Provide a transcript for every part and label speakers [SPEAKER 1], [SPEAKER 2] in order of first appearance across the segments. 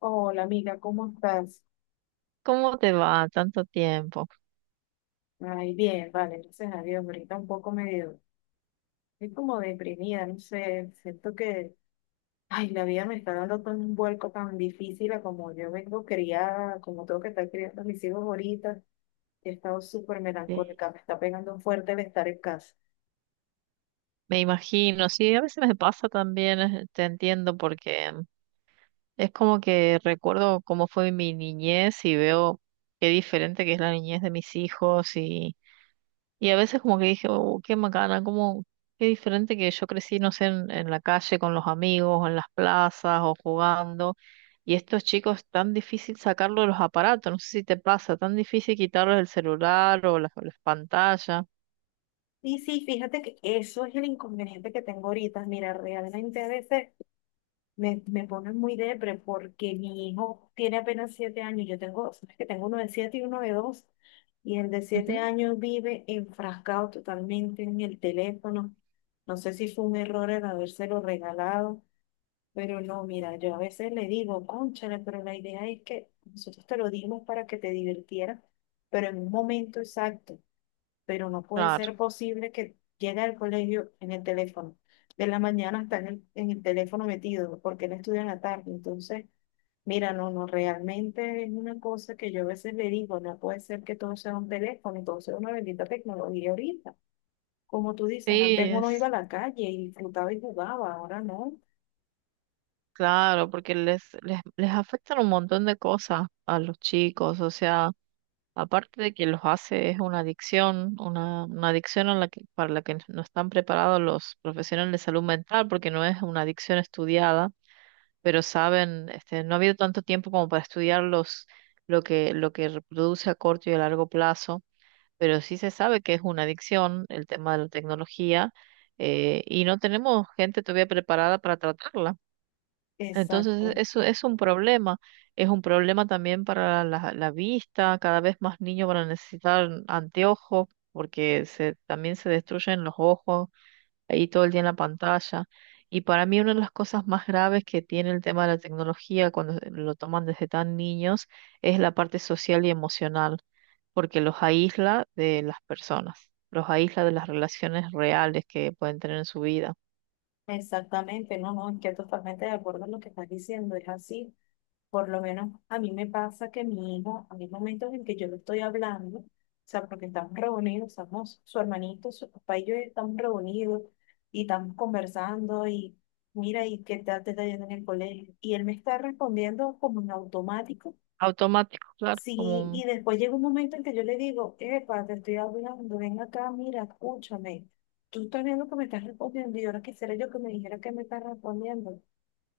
[SPEAKER 1] Hola amiga, ¿cómo estás?
[SPEAKER 2] ¿Cómo te va? Tanto tiempo.
[SPEAKER 1] Ay, bien, vale, gracias a Dios. Ahorita un poco medio, estoy como deprimida, no sé, siento que, ay, la vida me está dando tan un vuelco tan difícil a como yo vengo criada, como tengo que estar criando a mis hijos ahorita. He estado súper
[SPEAKER 2] Sí.
[SPEAKER 1] melancólica, me está pegando fuerte el estar en casa.
[SPEAKER 2] Me imagino, sí, a veces me pasa también, te entiendo, porque es como que recuerdo cómo fue mi niñez y veo qué diferente que es la niñez de mis hijos y a veces como que dije, oh, qué macana, cómo, qué diferente que yo crecí, no sé, en la calle con los amigos, o en las plazas o jugando. Y estos chicos, tan difícil sacarlo de los aparatos, no sé si te pasa, tan difícil quitarlos el celular o las pantallas.
[SPEAKER 1] Y sí, fíjate que eso es el inconveniente que tengo ahorita. Mira, realmente a veces me pone muy depre porque mi hijo tiene apenas siete años. Yo tengo, sabes que tengo uno de siete y uno de dos. Y el de siete años vive enfrascado totalmente en el teléfono. No sé si fue un error el habérselo regalado, pero no, mira, yo a veces le digo, cónchale, pero la idea es que nosotros te lo dimos para que te divirtieras, pero en un momento exacto, pero no puede
[SPEAKER 2] Claro,
[SPEAKER 1] ser posible que llegue al colegio en el teléfono. De la mañana está en el teléfono metido, porque él estudia en la tarde. Entonces, mira, no, no, realmente es una cosa que yo a veces le digo, no puede ser que todo sea un teléfono, todo sea una bendita tecnología ahorita. Como tú dices,
[SPEAKER 2] sí,
[SPEAKER 1] antes uno iba a
[SPEAKER 2] es
[SPEAKER 1] la calle y disfrutaba y jugaba, ahora no.
[SPEAKER 2] claro, porque les afectan un montón de cosas a los chicos, o sea, aparte de que los hace es una adicción, una adicción a la que, para la que no están preparados los profesionales de salud mental, porque no es una adicción estudiada, pero saben, este, no ha habido tanto tiempo como para estudiar los, lo que reproduce a corto y a largo plazo, pero sí se sabe que es una adicción el tema de la tecnología, y no tenemos gente todavía preparada para tratarla. Entonces,
[SPEAKER 1] Exacto,
[SPEAKER 2] eso es un problema. Es un problema también para la vista. Cada vez más niños van a necesitar anteojos porque se, también se destruyen los ojos ahí todo el día en la pantalla. Y para mí una de las cosas más graves que tiene el tema de la tecnología cuando lo toman desde tan niños es la parte social y emocional, porque los aísla de las personas, los aísla de las relaciones reales que pueden tener en su vida.
[SPEAKER 1] exactamente, no, no, estoy totalmente de acuerdo en lo que estás diciendo, es así. Por lo menos a mí me pasa que mi hijo, hay momentos en que yo le estoy hablando, o sea, porque estamos reunidos, estamos, su hermanito, su papá y yo estamos reunidos y estamos conversando y mira, ¿y qué tal te está yendo en el colegio? Y él me está respondiendo como en automático.
[SPEAKER 2] Automático, claro, como
[SPEAKER 1] Sí, y
[SPEAKER 2] un...
[SPEAKER 1] después llega un momento en que yo le digo, epa, te estoy hablando, ven acá, mira, escúchame. Tú estás viendo que me estás respondiendo y ahora quisiera yo que me dijera que me estás respondiendo.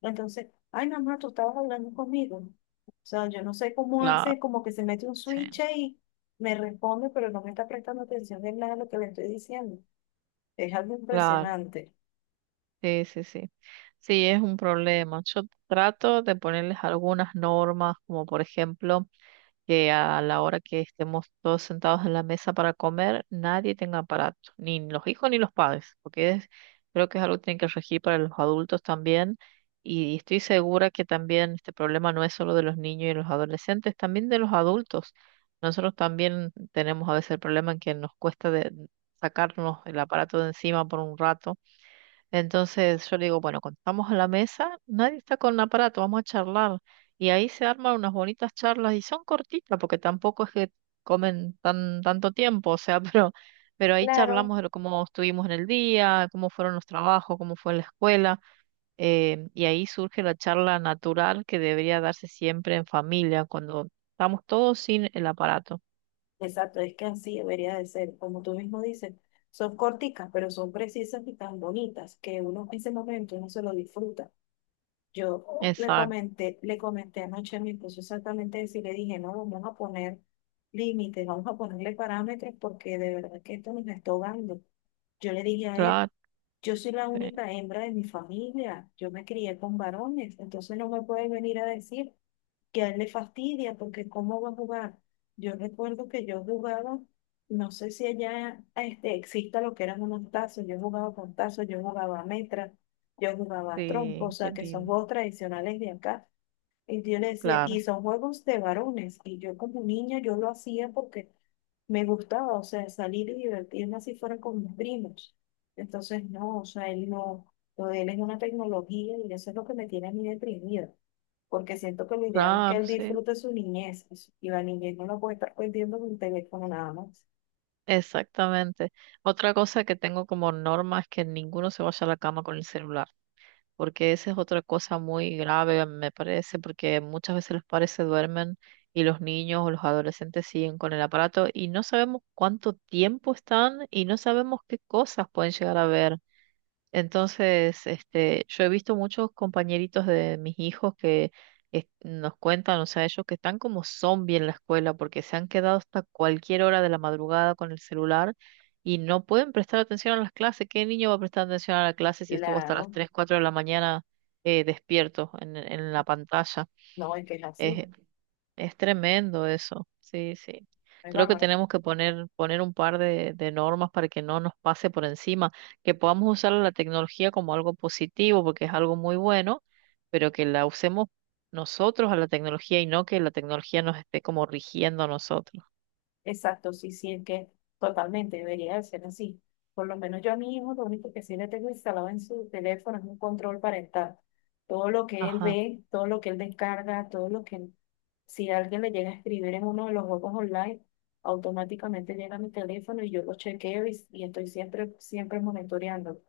[SPEAKER 1] Entonces, ay, mamá, tú estabas hablando conmigo. O sea, yo no sé cómo
[SPEAKER 2] Claro,
[SPEAKER 1] hace, como que se mete un
[SPEAKER 2] sí.
[SPEAKER 1] switch y me responde, pero no me está prestando atención de nada a lo que le estoy diciendo. Es algo
[SPEAKER 2] Claro.
[SPEAKER 1] impresionante.
[SPEAKER 2] Sí, sí, sí. Sí, es un problema. Yo trato de ponerles algunas normas, como por ejemplo, que a la hora que estemos todos sentados en la mesa para comer, nadie tenga aparato, ni los hijos ni los padres, porque creo que es algo que tienen que regir para los adultos también. Y estoy segura que también este problema no es solo de los niños y los adolescentes, también de los adultos. Nosotros también tenemos a veces el problema en que nos cuesta sacarnos el aparato de encima por un rato. Entonces yo le digo, bueno, cuando estamos a la mesa, nadie está con aparato, vamos a charlar. Y ahí se arman unas bonitas charlas y son cortitas porque tampoco es que comen tanto tiempo, o sea, pero ahí
[SPEAKER 1] Claro,
[SPEAKER 2] charlamos cómo estuvimos en el día, cómo fueron los trabajos, cómo fue la escuela. Y ahí surge la charla natural que debería darse siempre en familia, cuando estamos todos sin el aparato.
[SPEAKER 1] exacto, es que así debería de ser, como tú mismo dices. Son corticas, pero son precisas y tan bonitas que uno en ese momento uno se lo disfruta. Yo
[SPEAKER 2] Exacto,
[SPEAKER 1] le comenté anoche a mi esposo exactamente eso y le dije, no, vamos a poner límites, vamos a ponerle parámetros porque de verdad que esto nos está ahogando. Yo le dije a él,
[SPEAKER 2] claro,
[SPEAKER 1] yo soy la
[SPEAKER 2] sí,
[SPEAKER 1] única hembra de mi familia, yo me crié con varones, entonces no me puedes venir a decir que a él le fastidia porque cómo va a jugar. Yo recuerdo que yo jugaba, no sé si allá este, exista lo que eran unos tazos, yo jugaba con tazos, yo jugaba a metra, yo jugaba a trompo, o
[SPEAKER 2] sí, qué
[SPEAKER 1] sea, que son
[SPEAKER 2] lindo,
[SPEAKER 1] juegos tradicionales de acá. Y yo le decía, y
[SPEAKER 2] claro,
[SPEAKER 1] son juegos de varones. Y yo como niña, yo lo hacía porque me gustaba, o sea, salir y divertirme así fuera con mis primos. Entonces, no, o sea, él no, lo de él es una tecnología y eso es lo que me tiene a mí deprimida. Porque siento que lo ideal es que
[SPEAKER 2] claro,
[SPEAKER 1] él
[SPEAKER 2] sí.
[SPEAKER 1] disfrute su niñez y su- y la niñez no la puede estar perdiendo con un teléfono nada más.
[SPEAKER 2] Exactamente. Otra cosa que tengo como norma es que ninguno se vaya a la cama con el celular, porque esa es otra cosa muy grave, me parece, porque muchas veces los padres se duermen y los niños o los adolescentes siguen con el aparato y no sabemos cuánto tiempo están y no sabemos qué cosas pueden llegar a ver. Entonces, este, yo he visto muchos compañeritos de mis hijos que nos cuentan, o sea, ellos que están como zombies en la escuela porque se han quedado hasta cualquier hora de la madrugada con el celular y no pueden prestar atención a las clases. ¿Qué niño va a prestar atención a la clase si estuvo hasta las
[SPEAKER 1] Claro,
[SPEAKER 2] 3, 4 de la mañana despierto en la pantalla?
[SPEAKER 1] no, es que es así.
[SPEAKER 2] Es tremendo eso, sí, sí.
[SPEAKER 1] Es
[SPEAKER 2] Creo que
[SPEAKER 1] bárbaro.
[SPEAKER 2] tenemos que poner un par de normas para que no nos pase por encima, que podamos usar la tecnología como algo positivo, porque es algo muy bueno, pero que la usemos nosotros a la tecnología y no que la tecnología nos esté como rigiendo a nosotros.
[SPEAKER 1] Exacto, sí, sí, es que totalmente debería de ser así. Por lo menos yo a mi hijo lo único que sí le tengo instalado en su teléfono es un control parental. Todo lo que él
[SPEAKER 2] Ajá,
[SPEAKER 1] ve, todo lo que él descarga, todo lo que él- si alguien le llega a escribir en uno de los juegos online, automáticamente llega a mi teléfono y yo lo chequeo y estoy siempre, siempre monitoreando.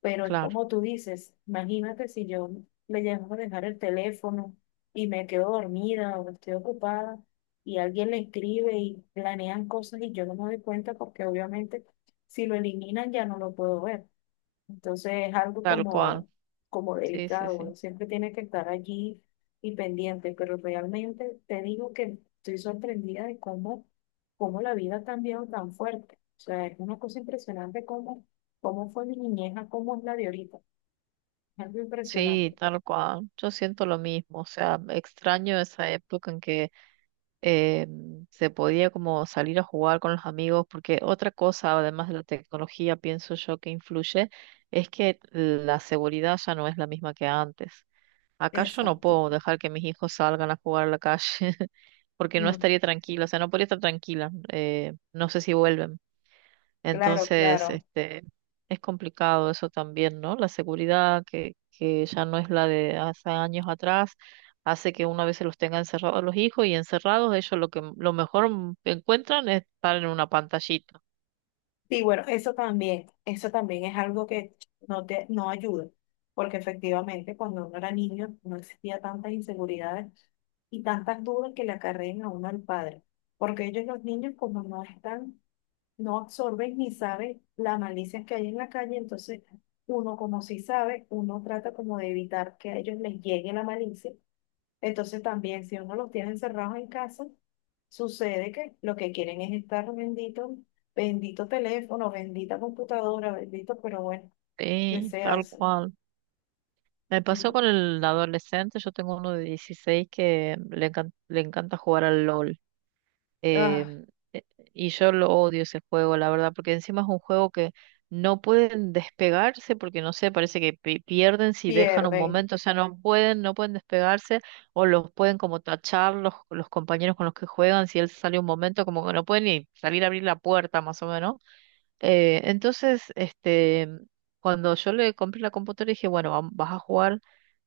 [SPEAKER 1] Pero es
[SPEAKER 2] claro,
[SPEAKER 1] como tú dices, imagínate si yo le llego a dejar el teléfono y me quedo dormida o estoy ocupada y alguien le escribe y planean cosas y yo no me doy cuenta porque obviamente si lo eliminan ya no lo puedo ver. Entonces es algo
[SPEAKER 2] tal cual.
[SPEAKER 1] como, como
[SPEAKER 2] Sí, sí,
[SPEAKER 1] delicado,
[SPEAKER 2] sí.
[SPEAKER 1] uno siempre tiene que estar allí y pendiente, pero realmente te digo que estoy sorprendida de cómo, cómo la vida ha cambiado tan fuerte. O sea, es una cosa impresionante cómo, cómo fue mi niñez a cómo es la de ahorita. Es algo
[SPEAKER 2] Sí,
[SPEAKER 1] impresionante.
[SPEAKER 2] tal cual. Yo siento lo mismo, o sea, extraño esa época en que eh, se podía como salir a jugar con los amigos, porque otra cosa, además de la tecnología, pienso yo que influye, es que la seguridad ya no es la misma que antes. Acá yo no
[SPEAKER 1] Exacto.
[SPEAKER 2] puedo dejar que mis hijos salgan a jugar a la calle porque no
[SPEAKER 1] Mm.
[SPEAKER 2] estaría tranquila, o sea, no podría estar tranquila. No sé si vuelven.
[SPEAKER 1] Claro,
[SPEAKER 2] Entonces,
[SPEAKER 1] claro.
[SPEAKER 2] este, es complicado eso también, ¿no? La seguridad que ya no es la de hace años atrás, hace que una vez se los tenga encerrados a los hijos y encerrados, ellos lo que lo mejor encuentran es estar en una pantallita.
[SPEAKER 1] Sí, bueno, eso también es algo que no te, no ayuda, porque efectivamente cuando uno era niño no existía tantas inseguridades y tantas dudas que le acarreen a uno al padre, porque ellos los niños como no están, no absorben ni saben las malicias que hay en la calle, entonces uno como sí sabe, uno trata como de evitar que a ellos les llegue la malicia, entonces también si uno los tiene encerrados en casa, sucede que lo que quieren es estar bendito, bendito teléfono, bendita computadora, bendito, pero bueno, ¿qué
[SPEAKER 2] Sí,
[SPEAKER 1] se
[SPEAKER 2] tal
[SPEAKER 1] hace?
[SPEAKER 2] cual. Me pasó
[SPEAKER 1] Sí.
[SPEAKER 2] con el adolescente, yo tengo uno de 16 que le encanta jugar al LOL.
[SPEAKER 1] Ah,
[SPEAKER 2] Em, e- y yo lo odio ese juego, la verdad, porque encima es un juego que no pueden despegarse porque no sé, parece que pierden si dejan un
[SPEAKER 1] pierden.
[SPEAKER 2] momento, o sea, no pueden, no pueden despegarse o los pueden como tachar los compañeros con los que juegan si él sale un momento, como que no pueden ni salir a abrir la puerta más o menos. Entonces, este, cuando yo le compré la computadora dije, bueno, vas a jugar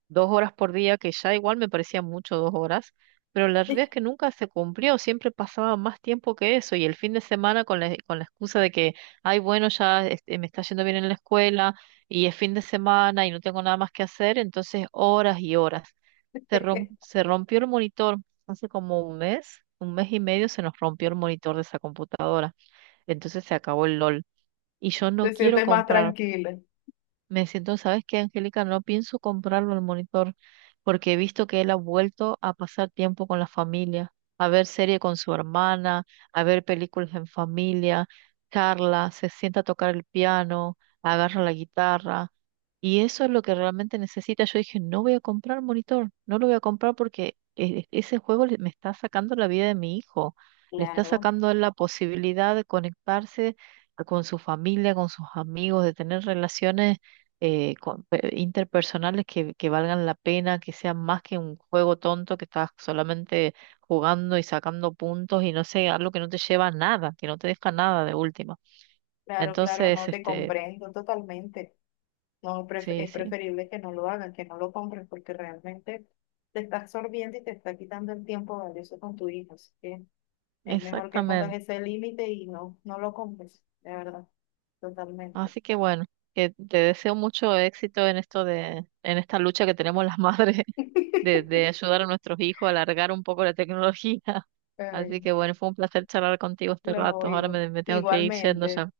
[SPEAKER 2] 2 horas por día, que ya igual me parecía mucho 2 horas, pero la realidad es que nunca se cumplió, siempre pasaba más tiempo que eso y el fin de semana con con la excusa de que, ay, bueno, ya este, me está yendo bien en la escuela y es fin de semana y no tengo nada más que hacer, entonces horas y horas. Se rompió el monitor hace como un mes y medio se nos rompió el monitor de esa computadora, entonces se acabó el LOL. Y yo
[SPEAKER 1] Te
[SPEAKER 2] no quiero
[SPEAKER 1] sientes más
[SPEAKER 2] comprar.
[SPEAKER 1] tranquila.
[SPEAKER 2] Me siento, ¿sabes qué, Angélica? No pienso comprarlo el monitor porque he visto que él ha vuelto a pasar tiempo con la familia, a ver serie con su hermana, a ver películas en familia, charla, se sienta a tocar el piano, agarra la guitarra y eso es lo que realmente necesita. Yo dije, no voy a comprar monitor, no lo voy a comprar porque ese juego me está sacando la vida de mi hijo, le está
[SPEAKER 1] Claro.
[SPEAKER 2] sacando a él la posibilidad de conectarse con su familia, con sus amigos, de tener relaciones interpersonales que valgan la pena, que sean más que un juego tonto que estás solamente jugando y sacando puntos y no sé, algo que no te lleva a nada, que no te deja nada de última.
[SPEAKER 1] Claro, claro,
[SPEAKER 2] Entonces,
[SPEAKER 1] no te
[SPEAKER 2] este,
[SPEAKER 1] comprendo totalmente. No, pref-
[SPEAKER 2] sí,
[SPEAKER 1] es
[SPEAKER 2] sí,
[SPEAKER 1] preferible que no lo hagan, que no lo compren, porque realmente te está absorbiendo y te está quitando el tiempo valioso con tu hijo. Así que es mejor que pongas
[SPEAKER 2] exactamente.
[SPEAKER 1] ese límite y no, no lo compres, de verdad, totalmente.
[SPEAKER 2] Así que bueno, que te deseo mucho éxito en esto en esta lucha que tenemos las madres de ayudar a nuestros hijos a alargar un poco la tecnología.
[SPEAKER 1] Ay,
[SPEAKER 2] Así que bueno, fue un placer charlar contigo este
[SPEAKER 1] no,
[SPEAKER 2] rato. Ahora
[SPEAKER 1] hijo.
[SPEAKER 2] me tengo que ir yendo
[SPEAKER 1] Igualmente,
[SPEAKER 2] ya.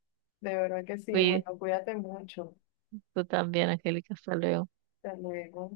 [SPEAKER 1] de verdad que sí.
[SPEAKER 2] Cuí-
[SPEAKER 1] Bueno, cuídate mucho.
[SPEAKER 2] Tú también, Angélica. Hasta luego.
[SPEAKER 1] Hasta luego.